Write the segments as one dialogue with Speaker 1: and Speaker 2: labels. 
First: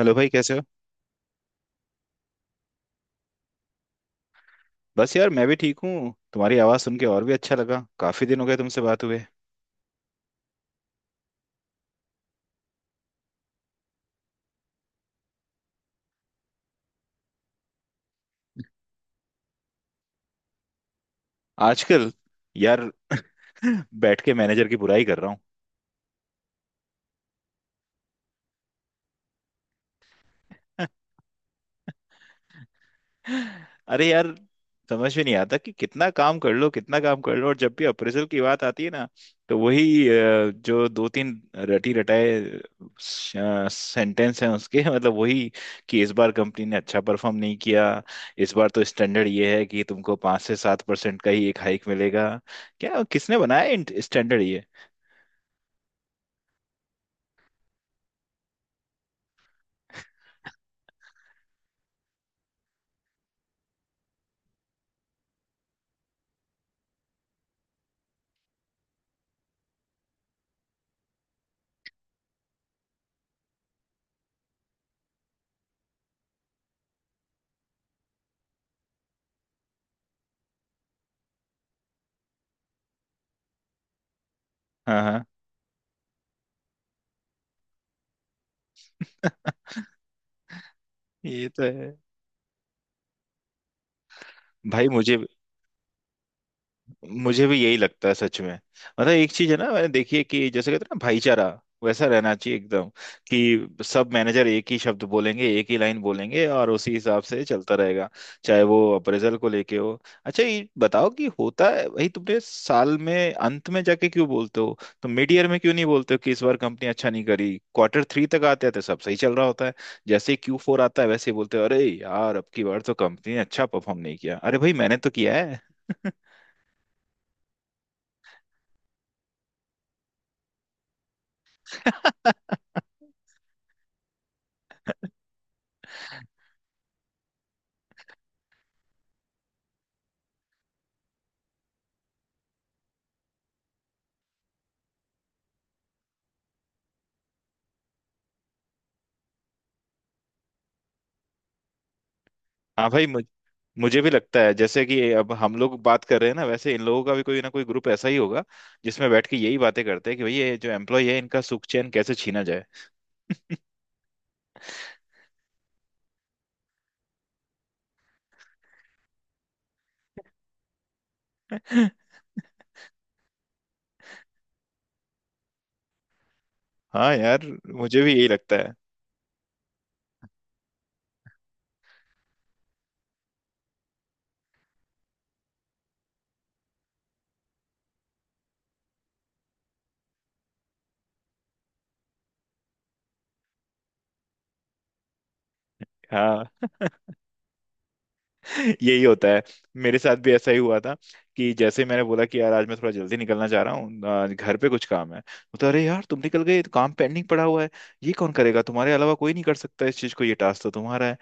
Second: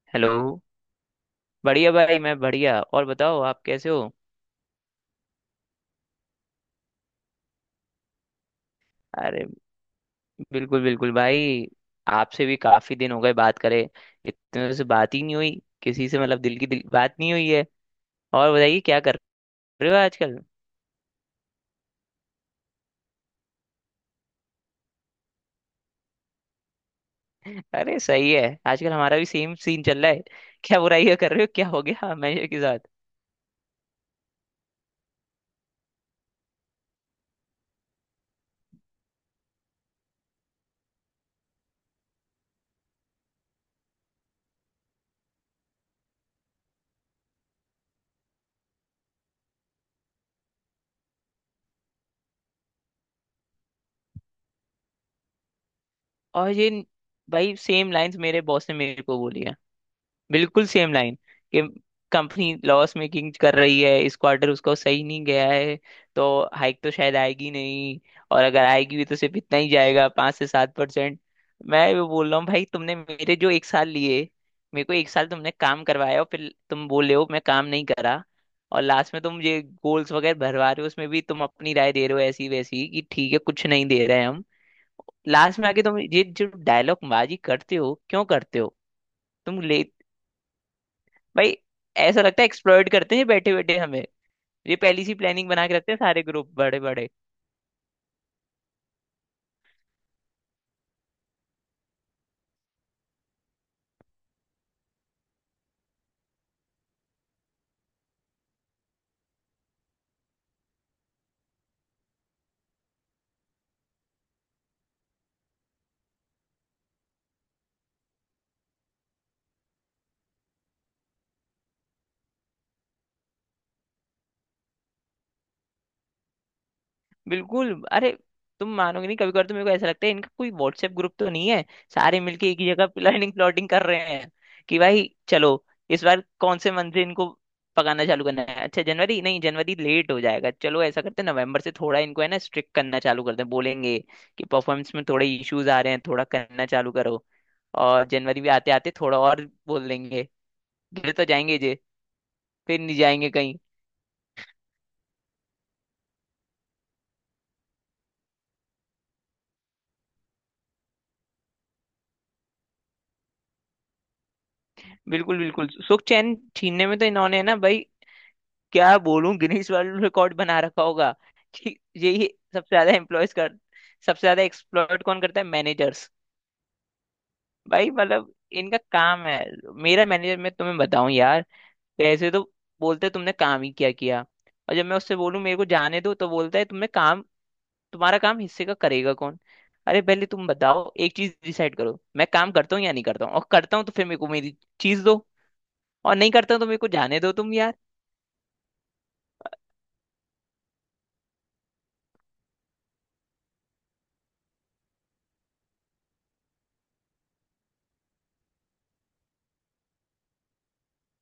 Speaker 1: Hello भाई,
Speaker 2: hello.
Speaker 1: कैसे हो?
Speaker 2: बढ़िया भाई, मैं बढ़िया। और बताओ आप कैसे हो?
Speaker 1: बस यार, मैं भी ठीक हूँ। तुम्हारी आवाज़ सुन के और भी अच्छा लगा। काफी दिन हो गए तुमसे बात हुए।
Speaker 2: अरे बिल्कुल बिल्कुल भाई। आपसे भी काफी दिन हो गए बात करे, इतने दिनों से बात ही नहीं हुई। किसी से मतलब दिल की दिल बात नहीं हुई है। और बताइए क्या कर रहे हो आजकल?
Speaker 1: आजकल यार बैठ के मैनेजर की बुराई कर रहा हूँ।
Speaker 2: अरे सही है। आजकल हमारा भी सेम सीन चल रहा है। क्या बुराई है कर रहे हो, क्या हो गया मैनेजर के साथ?
Speaker 1: अरे यार, समझ में नहीं आता कि कितना काम कर लो कितना काम कर लो, और जब भी अप्रेजल की बात आती है ना तो वही जो दो तीन रटी रटाए सेंटेंस हैं उसके मतलब वही, कि इस बार कंपनी ने अच्छा परफॉर्म नहीं किया। इस बार तो स्टैंडर्ड ये है कि तुमको 5 से 7% का ही एक हाइक मिलेगा। क्या, किसने बनाया स्टैंडर्ड ये?
Speaker 2: और ये, भाई सेम लाइंस मेरे बॉस ने मेरे को बोली है। बिल्कुल सेम लाइन कि कंपनी लॉस मेकिंग कर रही है, इस क्वार्टर उसका सही नहीं गया है, तो हाइक तो शायद आएगी नहीं। और अगर आएगी भी तो सिर्फ इतना ही जाएगा, 5 से 7%। मैं वो बोल रहा हूँ भाई, तुमने मेरे जो एक साल लिए, मेरे को एक साल तुमने काम करवाया और फिर तुम बोल रहे हो मैं काम नहीं करा। और लास्ट में तुम ये गोल्स वगैरह भरवा रहे हो, उसमें भी तुम अपनी राय दे रहे हो ऐसी वैसी कि ठीक है कुछ नहीं दे रहे हैं हम।
Speaker 1: हाँ, हाँ।
Speaker 2: लास्ट में आके तुम ये जो डायलॉग बाजी करते हो, क्यों करते हो? तुम ले,
Speaker 1: ये
Speaker 2: भाई
Speaker 1: तो है।
Speaker 2: ऐसा लगता है एक्सप्लॉइट करते हैं बैठे बैठे हमें। ये
Speaker 1: भाई
Speaker 2: पहली सी
Speaker 1: मुझे
Speaker 2: प्लानिंग बना के रखते हैं सारे ग्रुप बड़े बड़े।
Speaker 1: मुझे भी यही लगता है सच में। मतलब एक चीज है ना, मैंने देखी है कि जैसे कहते हैं ना भाईचारा, वैसा रहना चाहिए एकदम। कि सब मैनेजर एक ही शब्द बोलेंगे, एक ही लाइन बोलेंगे, और उसी हिसाब से चलता रहेगा। चाहे वो अप्रेजल को लेके हो। अच्छा ये बताओ कि होता है भाई, तुमने साल में अंत में जाके क्यों बोलते हो? तुम मिड ईयर में क्यों नहीं बोलते हो कि इस बार कंपनी अच्छा नहीं करी? क्वार्टर 3 तक आते आते सब सही चल रहा होता है। जैसे Q4 आता है वैसे ही बोलते हो, अरे यार अब की बार तो कंपनी ने अच्छा परफॉर्म नहीं किया। अरे भाई, मैंने तो किया है।
Speaker 2: बिल्कुल। अरे, तुम मानोगे नहीं, कभी कभी तो मेरे को ऐसा लगता है इनका कोई व्हाट्सएप ग्रुप तो नहीं है। सारे मिलके एक ही जगह प्लानिंग प्लॉटिंग कर रहे हैं कि भाई चलो, इस बार कौन से मंथ से इनको पकाना चालू करना है। अच्छा जनवरी नहीं, जनवरी लेट हो जाएगा, चलो ऐसा करते हैं नवंबर से थोड़ा इनको है ना स्ट्रिक्ट करना चालू करते हैं। बोलेंगे कि परफॉर्मेंस में थोड़े इश्यूज आ रहे हैं, थोड़ा करना चालू करो। और जनवरी भी आते आते थोड़ा और बोल देंगे। गिर तो जाएंगे, फिर
Speaker 1: हाँ
Speaker 2: नहीं
Speaker 1: भाई,
Speaker 2: जाएंगे कहीं।
Speaker 1: मुझे भी लगता है जैसे कि अब हम लोग बात कर रहे हैं ना, वैसे इन लोगों का भी कोई ना कोई ग्रुप ऐसा ही होगा जिसमें बैठ के यही बातें करते हैं कि भाई ये जो एम्प्लॉय है इनका सुख चैन कैसे छीना जाए।
Speaker 2: बिल्कुल बिल्कुल। सुख चैन छीनने में तो इन्होंने ना भाई, क्या बोलूं, गिनीज वर्ल्ड रिकॉर्ड बना रखा होगा कि यही सबसे ज्यादा एम्प्लॉयज कर, सबसे ज्यादा एक्सप्लॉइट कौन करता है? मैनेजर्स।
Speaker 1: हाँ यार,
Speaker 2: भाई
Speaker 1: मुझे भी यही
Speaker 2: मतलब
Speaker 1: लगता है।
Speaker 2: इनका काम है। मेरा मैनेजर, मैं तुम्हें बताऊं यार, ऐसे तो बोलते तुमने काम ही क्या किया, और जब मैं उससे बोलूं मेरे को जाने दो तो बोलता है तुमने काम, तुम्हारा काम हिस्से का करेगा कौन? अरे पहले तुम बताओ, एक चीज डिसाइड करो, मैं काम करता हूँ या नहीं करता हूँ, और करता हूँ तो फिर मेरे को मेरी चीज दो, और नहीं
Speaker 1: हाँ,
Speaker 2: करता तो मेरे को जाने दो तुम यार।
Speaker 1: यही होता है। मेरे साथ भी ऐसा ही हुआ था। कि जैसे मैंने बोला कि यार, आज मैं थोड़ा जल्दी निकलना चाह रहा हूँ, घर पे कुछ काम है। तो अरे यार तुम निकल गए, ये तो काम पेंडिंग पड़ा हुआ है। ये कौन करेगा? तुम्हारे अलावा कोई नहीं कर सकता इस चीज को, ये टास्क तो तुम्हारा है।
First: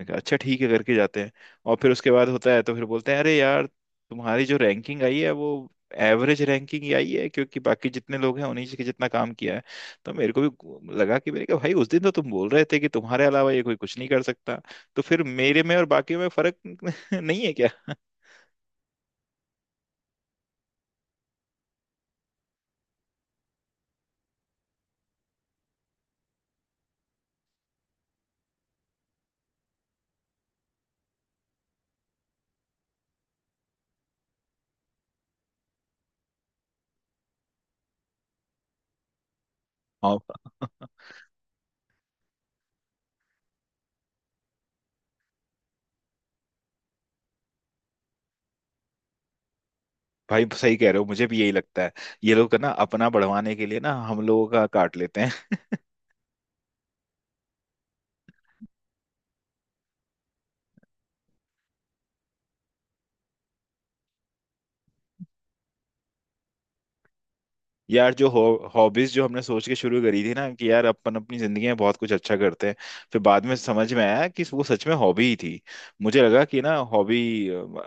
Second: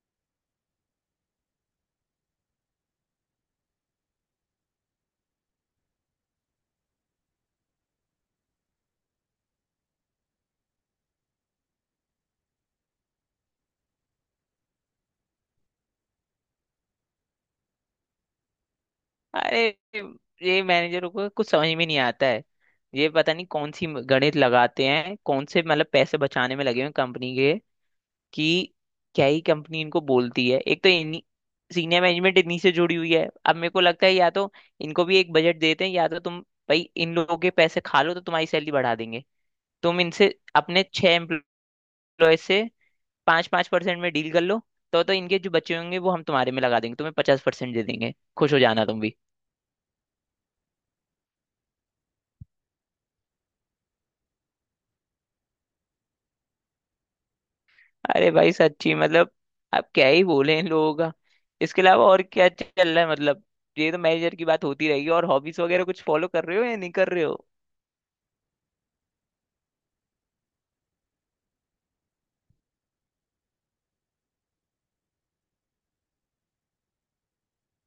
Speaker 1: मैं कहा, अच्छा ठीक है, करके जाते हैं। और फिर उसके बाद होता है तो फिर बोलते हैं, अरे यार तुम्हारी जो रैंकिंग आई है वो एवरेज रैंकिंग ही आई है, क्योंकि बाकी जितने लोग हैं उन्हीं के जितना काम किया है। तो मेरे को भी लगा कि, मेरे कहा भाई उस दिन तो तुम बोल रहे थे कि तुम्हारे अलावा ये कोई कुछ नहीं कर सकता। तो फिर मेरे में और बाकी में फर्क नहीं है क्या?
Speaker 2: अरे ये मैनेजरों को कुछ समझ में नहीं आता है। ये पता नहीं कौन सी गणित लगाते हैं, कौन से मतलब पैसे बचाने में लगे हुए कंपनी के कि क्या ही कंपनी इनको बोलती है। एक तो इन सीनियर मैनेजमेंट इन्हीं से जुड़ी हुई है। अब मेरे को लगता है या तो इनको भी एक बजट देते हैं, या तो तुम, भाई इन लोगों के पैसे खा लो तो तुम्हारी सैलरी बढ़ा देंगे। तुम
Speaker 1: हाँ
Speaker 2: इनसे अपने छह एम्प्लॉय से 5 5% में डील कर लो, तो इनके जो बच्चे होंगे वो हम तुम्हारे में लगा देंगे, तुम्हें 50% दे देंगे, खुश हो जाना तुम भी।
Speaker 1: भाई, सही कह रहे हो, मुझे भी यही लगता है। ये लोग ना, अपना बढ़वाने के लिए ना, हम लोगों का काट लेते हैं।
Speaker 2: अरे भाई सच्ची मतलब, अब क्या ही बोले इन लोगों का। इसके अलावा और क्या चल रहा है मतलब? ये तो मैनेजर की बात होती रहेगी, और हॉबीज वगैरह कुछ फॉलो कर रहे हो या नहीं कर रहे हो?
Speaker 1: यार जो हॉबीज जो हमने सोच के शुरू करी थी ना, कि यार अपन अपनी जिंदगी में बहुत कुछ अच्छा करते हैं, फिर बाद में समझ में आया कि वो सच में हॉबी ही थी। मुझे लगा कि ना हॉबी,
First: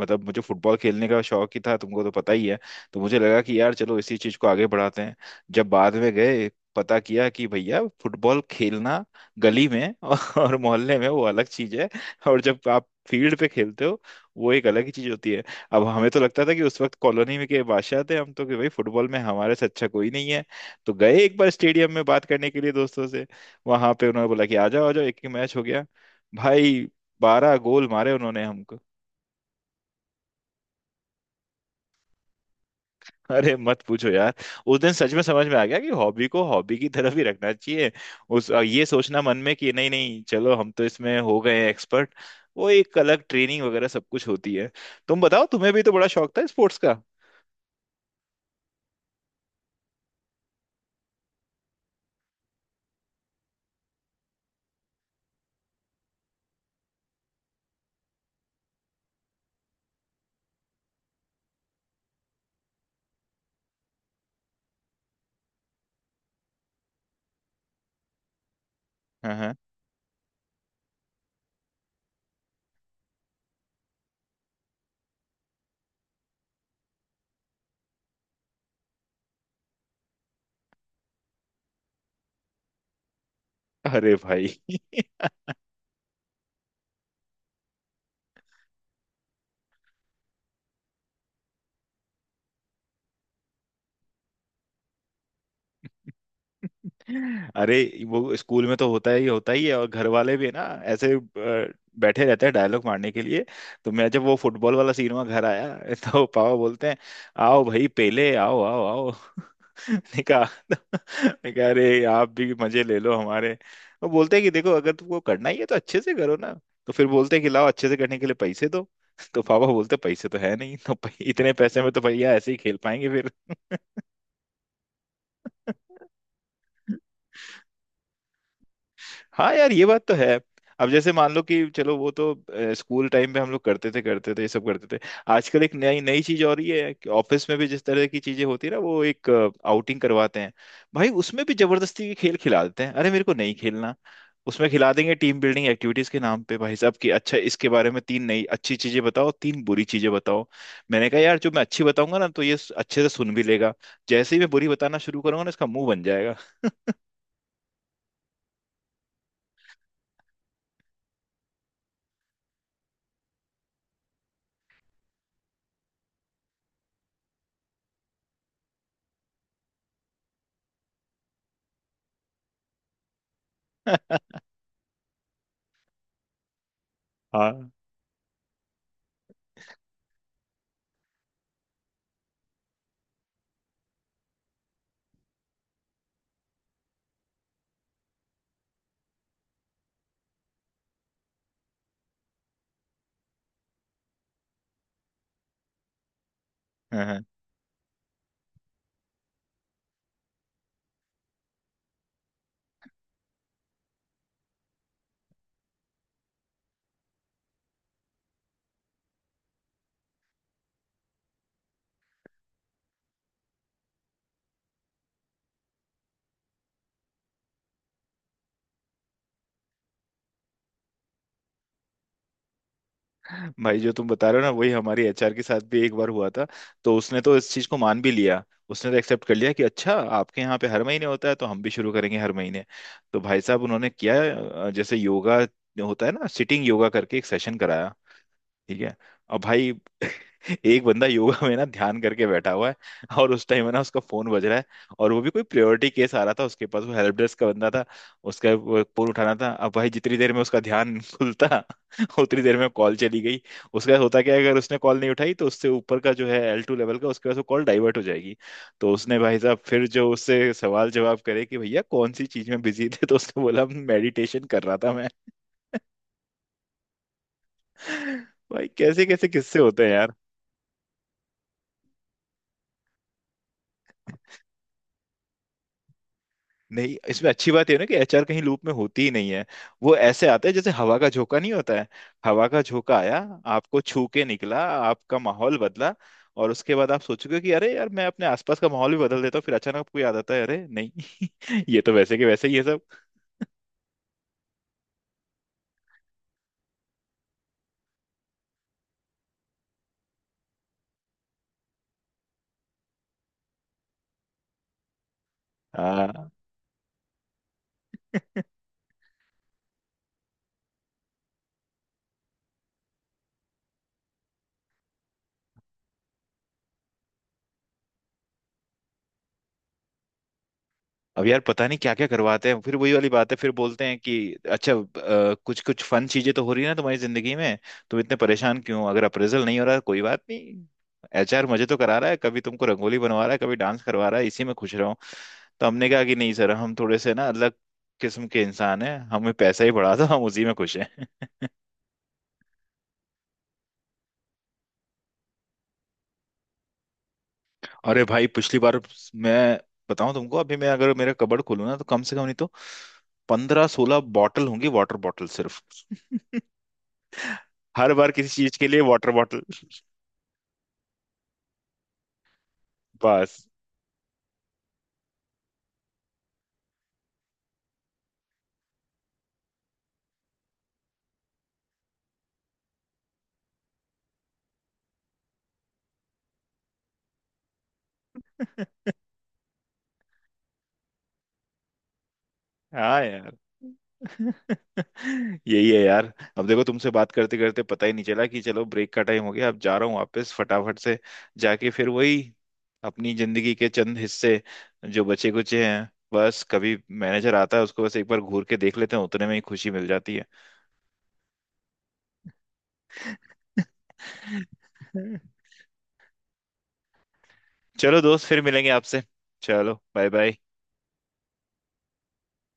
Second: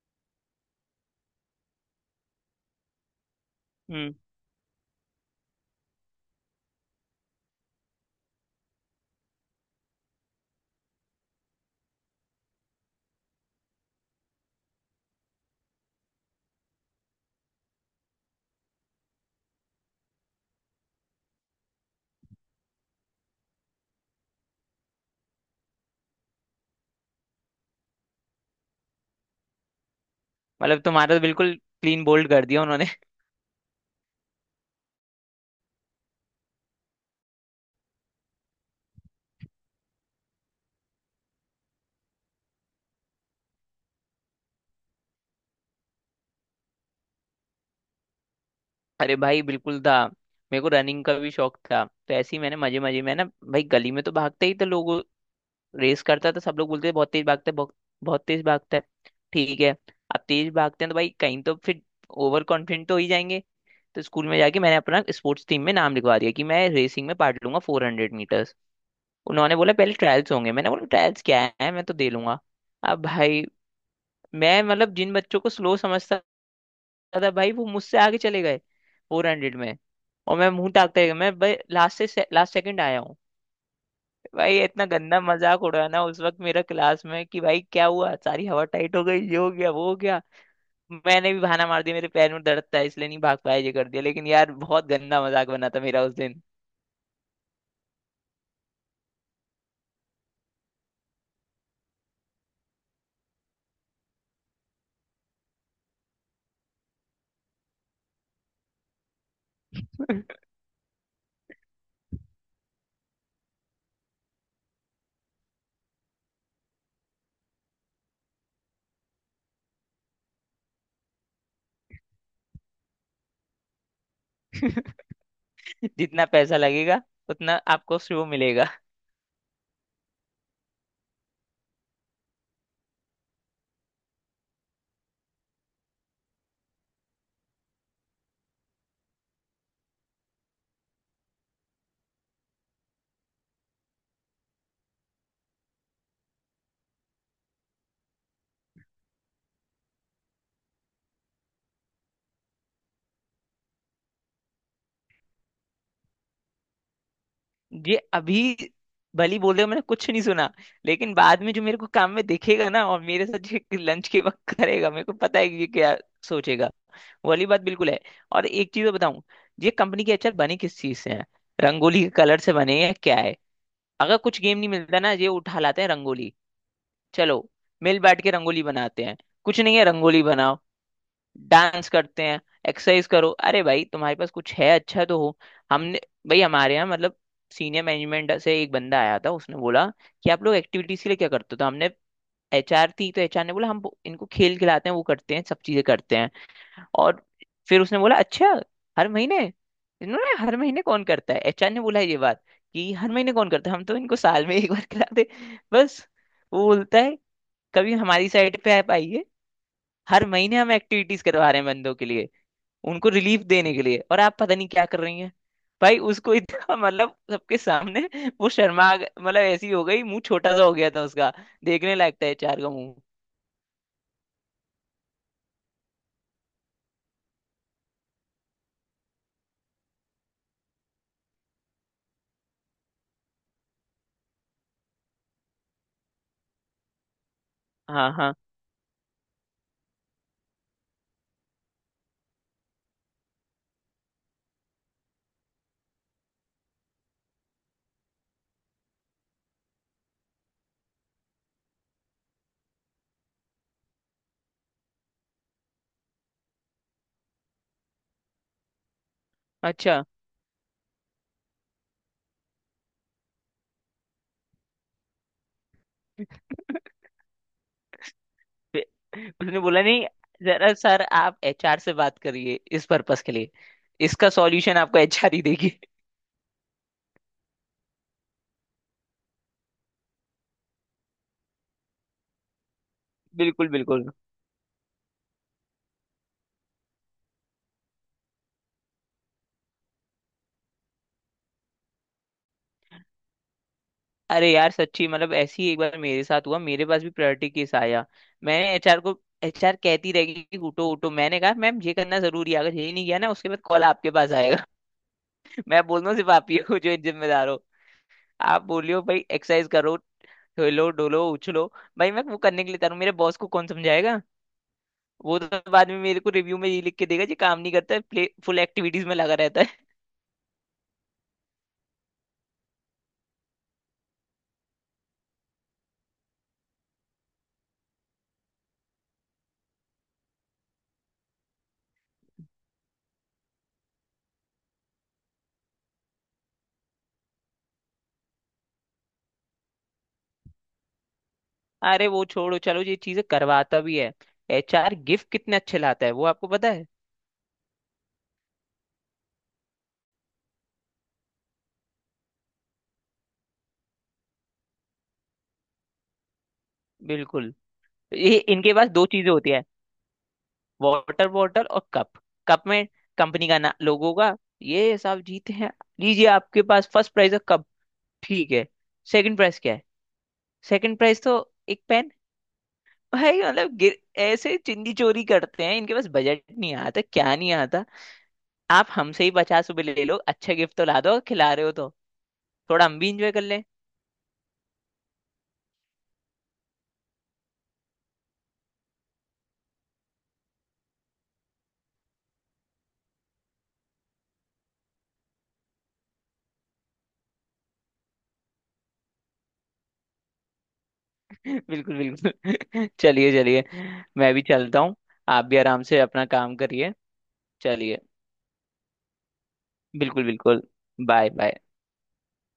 Speaker 1: मतलब मुझे फुटबॉल खेलने का शौक ही था तुमको तो पता ही है। तो मुझे लगा कि यार चलो
Speaker 2: हम्म।
Speaker 1: इसी चीज को आगे बढ़ाते हैं। जब बाद में गए, पता किया कि भैया फुटबॉल खेलना गली में और मोहल्ले में वो अलग चीज है, और जब आप फील्ड पे खेलते हो वो एक अलग ही चीज होती है। अब हमें तो लगता था कि उस वक्त कॉलोनी में के बादशाह थे हम, तो कि भाई फुटबॉल में हमारे से अच्छा कोई नहीं है। तो गए एक बार स्टेडियम में बात करने के लिए दोस्तों से, वहां पे उन्होंने बोला कि आ जाओ एक ही मैच हो गया। भाई, 12 गोल मारे उन्होंने हमको।
Speaker 2: मतलब तुम्हारा तो बिल्कुल क्लीन बोल्ड कर दिया उन्होंने।
Speaker 1: अरे मत पूछो यार, उस दिन सच में समझ में आ गया कि हॉबी को हॉबी की तरफ ही रखना चाहिए। उस ये सोचना मन में कि नहीं नहीं चलो हम तो इसमें हो गए हैं एक्सपर्ट, वो एक अलग ट्रेनिंग वगैरह सब कुछ होती है। तुम बताओ, तुम्हें भी तो बड़ा शौक था स्पोर्ट्स का।
Speaker 2: अरे भाई बिल्कुल था। मेरे को रनिंग का भी शौक था, तो ऐसे ही मैंने मजे मजे में ना भाई, गली में तो भागते ही थे लोग। रेस करता है तो सब लोग बोलते हैं बहुत तेज भागता है, बहुत बहुत तेज भागता है, ठीक है। अब तेज भागते हैं तो भाई कहीं तो फिर ओवर कॉन्फिडेंट तो हो ही जाएंगे। तो स्कूल में जाके मैंने अपना स्पोर्ट्स टीम में नाम लिखवा दिया कि मैं रेसिंग में पार्ट लूंगा, 400 मीटर्स।
Speaker 1: हाँ हाँ।
Speaker 2: उन्होंने बोला पहले ट्रायल्स होंगे, मैंने बोला ट्रायल्स क्या है, मैं तो दे लूंगा। अब भाई, मैं मतलब जिन बच्चों को स्लो समझता था भाई, वो मुझसे आगे चले गए 400 में, और मैं मुंह ताकते गया। मैं भाई लास्ट से लास्ट सेकंड आया।
Speaker 1: अरे भाई।
Speaker 2: भाई इतना गंदा मजाक उड़ाना उस वक्त मेरा क्लास में कि भाई क्या हुआ, सारी हवा टाइट हो गई, ये हो गया वो हो गया। मैंने भी बहाना मार दिया मेरे पैर में दर्द था इसलिए नहीं भाग पाया, ये कर दिया, लेकिन यार बहुत गंदा मजाक बना था मेरा उस दिन।
Speaker 1: अरे वो स्कूल में तो होता ही है, और घर वाले भी है ना, ऐसे बैठे रहते हैं डायलॉग मारने के लिए। तो मैं जब वो फुटबॉल वाला सीन हुआ घर आया तो पापा बोलते हैं, आओ भाई पेले, आओ आओ आओ। निकाह, निकाह। अरे आप भी मजे ले लो हमारे। वो बोलते हैं कि देखो अगर तुमको करना ही है तो अच्छे से करो ना। तो फिर बोलते हैं कि लाओ अच्छे से करने के लिए पैसे दो। तो पापा बोलते हैं, पैसे तो है नहीं तो, इतने पैसे में तो भैया ऐसे ही खेल पाएंगे फिर।
Speaker 2: जितना पैसा लगेगा उतना आपको शो मिलेगा।
Speaker 1: हाँ यार, ये बात तो है। अब जैसे मान लो कि चलो, वो तो स्कूल टाइम पे हम लोग करते थे, करते थे ये सब करते थे। आजकल एक नई नई चीज हो रही है कि ऑफिस में भी जिस तरह की चीजें होती है ना, वो एक आउटिंग करवाते हैं। भाई उसमें भी जबरदस्ती के खेल खिला देते हैं। अरे मेरे को नहीं खेलना, उसमें खिला देंगे। टीम बिल्डिंग एक्टिविटीज के नाम पे भाई साहब, कि अच्छा इसके बारे में तीन नई अच्छी चीजें बताओ, तीन बुरी चीजें बताओ। मैंने कहा यार, जो मैं अच्छी बताऊंगा ना तो ये अच्छे से सुन भी लेगा, जैसे ही मैं बुरी बताना शुरू करूंगा ना इसका मुंह बन जाएगा।
Speaker 2: ये अभी भली बोल रहे हो, मैंने कुछ नहीं सुना, लेकिन बाद में जो मेरे को काम में दिखेगा ना, और मेरे साथ ये लंच के वक्त करेगा, मेरे को पता है कि ये क्या सोचेगा। वो वाली बात बिल्कुल है। और एक चीज बताऊं, ये कंपनी के अचार बने किस चीज से हैं? रंगोली के कलर से बने हैं क्या है? अगर कुछ गेम नहीं मिलता ना, ये उठा लाते हैं रंगोली। चलो,
Speaker 1: हाँ
Speaker 2: मिल बैठ के रंगोली बनाते हैं। कुछ नहीं है, रंगोली बनाओ, डांस करते हैं, एक्सरसाइज करो। अरे भाई तुम्हारे पास कुछ है अच्छा तो हो। हमने, भाई हमारे यहाँ मतलब सीनियर मैनेजमेंट से एक बंदा आया था, उसने बोला कि आप लोग एक्टिविटीज के लिए क्या करते हो? तो हमने, एचआर थी तो एचआर ने बोला हम इनको खेल खिलाते हैं, वो करते हैं, सब चीजें करते हैं। और फिर उसने बोला अच्छा, हर महीने? इन्होंने, हर महीने कौन करता है? एचआर ने बोला ये बात कि हर महीने कौन करता है, हम तो इनको साल में एक बार खिलाते, बस। वो बोलता है कभी हमारी साइड पे आप आइए, हर महीने हम एक्टिविटीज करवा रहे हैं बंदों के लिए, उनको रिलीफ देने के लिए, और आप पता नहीं क्या कर रही हैं। भाई उसको इतना मतलब सबके सामने वो शर्मा गए- मतलब ऐसी हो गई, मुंह छोटा सा हो गया था उसका। देखने लायक था एचआर का मुंह।
Speaker 1: भाई, जो तुम बता रहे हो ना वही हमारी एचआर के साथ भी एक बार हुआ था। तो उसने तो इस चीज को मान भी लिया, उसने तो एक्सेप्ट कर लिया कि अच्छा आपके यहाँ पे हर महीने होता है तो हम भी शुरू करेंगे हर महीने। तो भाई साहब उन्होंने किया, जैसे योगा होता है ना, सिटिंग योगा करके एक सेशन कराया।
Speaker 2: हाँ हाँ।
Speaker 1: ठीक है। अब भाई एक बंदा योगा में ना ध्यान करके बैठा हुआ है, और उस टाइम है ना उसका फोन बज रहा है, और वो भी कोई प्रायोरिटी केस आ रहा था उसके पास। वो हेल्प डेस्क का बंदा था, उसका वो फोन उठाना था। अब भाई जितनी देर में उसका ध्यान खुलता, उतनी देर में कॉल चली गई। उसके साथ होता क्या है, अगर उसने कॉल नहीं उठाई तो उससे ऊपर का जो है L2 लेवल का, उसके पास वो कॉल डाइवर्ट हो जाएगी। तो उसने भाई साहब फिर
Speaker 2: अच्छा।
Speaker 1: जो उससे सवाल जवाब करे कि भैया कौन सी चीज में बिजी थे, तो उसने बोला मेडिटेशन कर रहा था मैं। भाई, कैसे
Speaker 2: फिर
Speaker 1: कैसे किस्से
Speaker 2: उसने बोला
Speaker 1: होते
Speaker 2: नहीं,
Speaker 1: हैं।
Speaker 2: जरा सर आप एचआर से बात करिए इस पर्पस के लिए, इसका सॉल्यूशन आपको एचआर ही देगी।
Speaker 1: नहीं, इसमें अच्छी बात ये है ना कि एचआर कहीं लूप में होती ही नहीं है। वो ऐसे आते हैं जैसे हवा का झोंका, नहीं होता है, हवा का झोंका आया,
Speaker 2: बिल्कुल
Speaker 1: आपको छू
Speaker 2: बिल्कुल।
Speaker 1: के निकला, आपका माहौल बदला, और उसके बाद आप सोचोगे कि अरे यार मैं अपने आसपास का माहौल भी बदल देता हूँ, फिर अचानक आपको याद आता है अरे नहीं, ये तो वैसे के वैसे ही है सब।
Speaker 2: अरे यार सच्ची मतलब, ऐसी एक बार मेरे साथ हुआ, मेरे पास भी प्रायोरिटी केस आया। मैंने एचआर को, एचआर कहती रहेगी कि उठो उठो, मैंने कहा मैम ये करना जरूरी है, अगर यही नहीं किया ना, उसके बाद कॉल आपके पास आएगा। मैं बोल रहा हूँ सिर्फ
Speaker 1: हाँ।
Speaker 2: आप ही हो जो जिम्मेदार हो। आप बोलियो भाई एक्सरसाइज करो, हिलो डोलो उछलो, भाई मैं वो करने के लिए तैयार हूँ, मेरे बॉस को कौन समझाएगा? वो तो बाद में मेरे को रिव्यू में ये लिख के देगा, जी काम नहीं करता है, प्ले फुल एक्टिविटीज में लगा रहता है।
Speaker 1: अब यार पता नहीं क्या क्या करवाते हैं, फिर वही वाली बात है, फिर बोलते हैं कि अच्छा, कुछ कुछ फन चीजें तो हो रही है ना तुम्हारी जिंदगी में, तुम इतने परेशान क्यों हो? अगर अप्रेजल नहीं हो रहा कोई बात नहीं, एचआर मजे तो करा रहा है, कभी तुमको रंगोली बनवा रहा है, कभी डांस करवा रहा है, इसी में खुश रहो। तो हमने कहा कि नहीं सर, हम थोड़े से ना अलग किस्म के इंसान हैं, हमें पैसा ही बढ़ा था, हम उसी में खुश हैं।
Speaker 2: अरे वो छोड़ो, चलो ये चीजें करवाता भी है, एचआर गिफ्ट कितने अच्छे लाता है वो आपको पता है।
Speaker 1: अरे भाई, पिछली बार मैं बताऊं तुमको, अभी मैं अगर मेरा कबर्ड खोलूँ ना, तो कम से कम नहीं तो 15-16 बॉटल होंगी, वाटर बॉटल सिर्फ।
Speaker 2: बिल्कुल।
Speaker 1: हर बार किसी
Speaker 2: ये
Speaker 1: चीज के
Speaker 2: इनके
Speaker 1: लिए
Speaker 2: पास दो
Speaker 1: वाटर
Speaker 2: चीजें
Speaker 1: बॉटल।
Speaker 2: होती है, वाटर बॉटल और कप। कप में
Speaker 1: बस।
Speaker 2: कंपनी का ना लोगों का, ये साहब जीते हैं। लीजिए आपके पास फर्स्ट प्राइज है, कप। ठीक है। सेकंड प्राइज क्या है? सेकंड प्राइज तो एक पेन। भाई मतलब गिर-, ऐसे चिंदी चोरी करते हैं। इनके पास बजट नहीं आता क्या, नहीं आता। आप हमसे ही 50 रुपए ले लो, अच्छे गिफ्ट तो ला दो, खिला रहे हो तो थोड़ा हम
Speaker 1: हाँ
Speaker 2: भी इंजॉय
Speaker 1: यार।
Speaker 2: कर लें।
Speaker 1: यही है यार। अब देखो, तुमसे बात करते करते पता ही नहीं चला कि चलो ब्रेक का टाइम हो गया। अब जा रहा हूँ वापस फटाफट से, जाके फिर वही अपनी जिंदगी के चंद हिस्से जो बचे कुचे हैं, बस कभी मैनेजर आता है उसको बस एक बार घूर के देख लेते हैं, उतने में ही खुशी मिल जाती है।
Speaker 2: बिल्कुल बिल्कुल। चलिए चलिए, मैं भी चलता हूँ। आप भी आराम से अपना काम करिए।
Speaker 1: चलो
Speaker 2: चलिए।
Speaker 1: दोस्त, फिर मिलेंगे आपसे। चलो, बाय
Speaker 2: बिल्कुल
Speaker 1: बाय।
Speaker 2: बिल्कुल। Bye bye.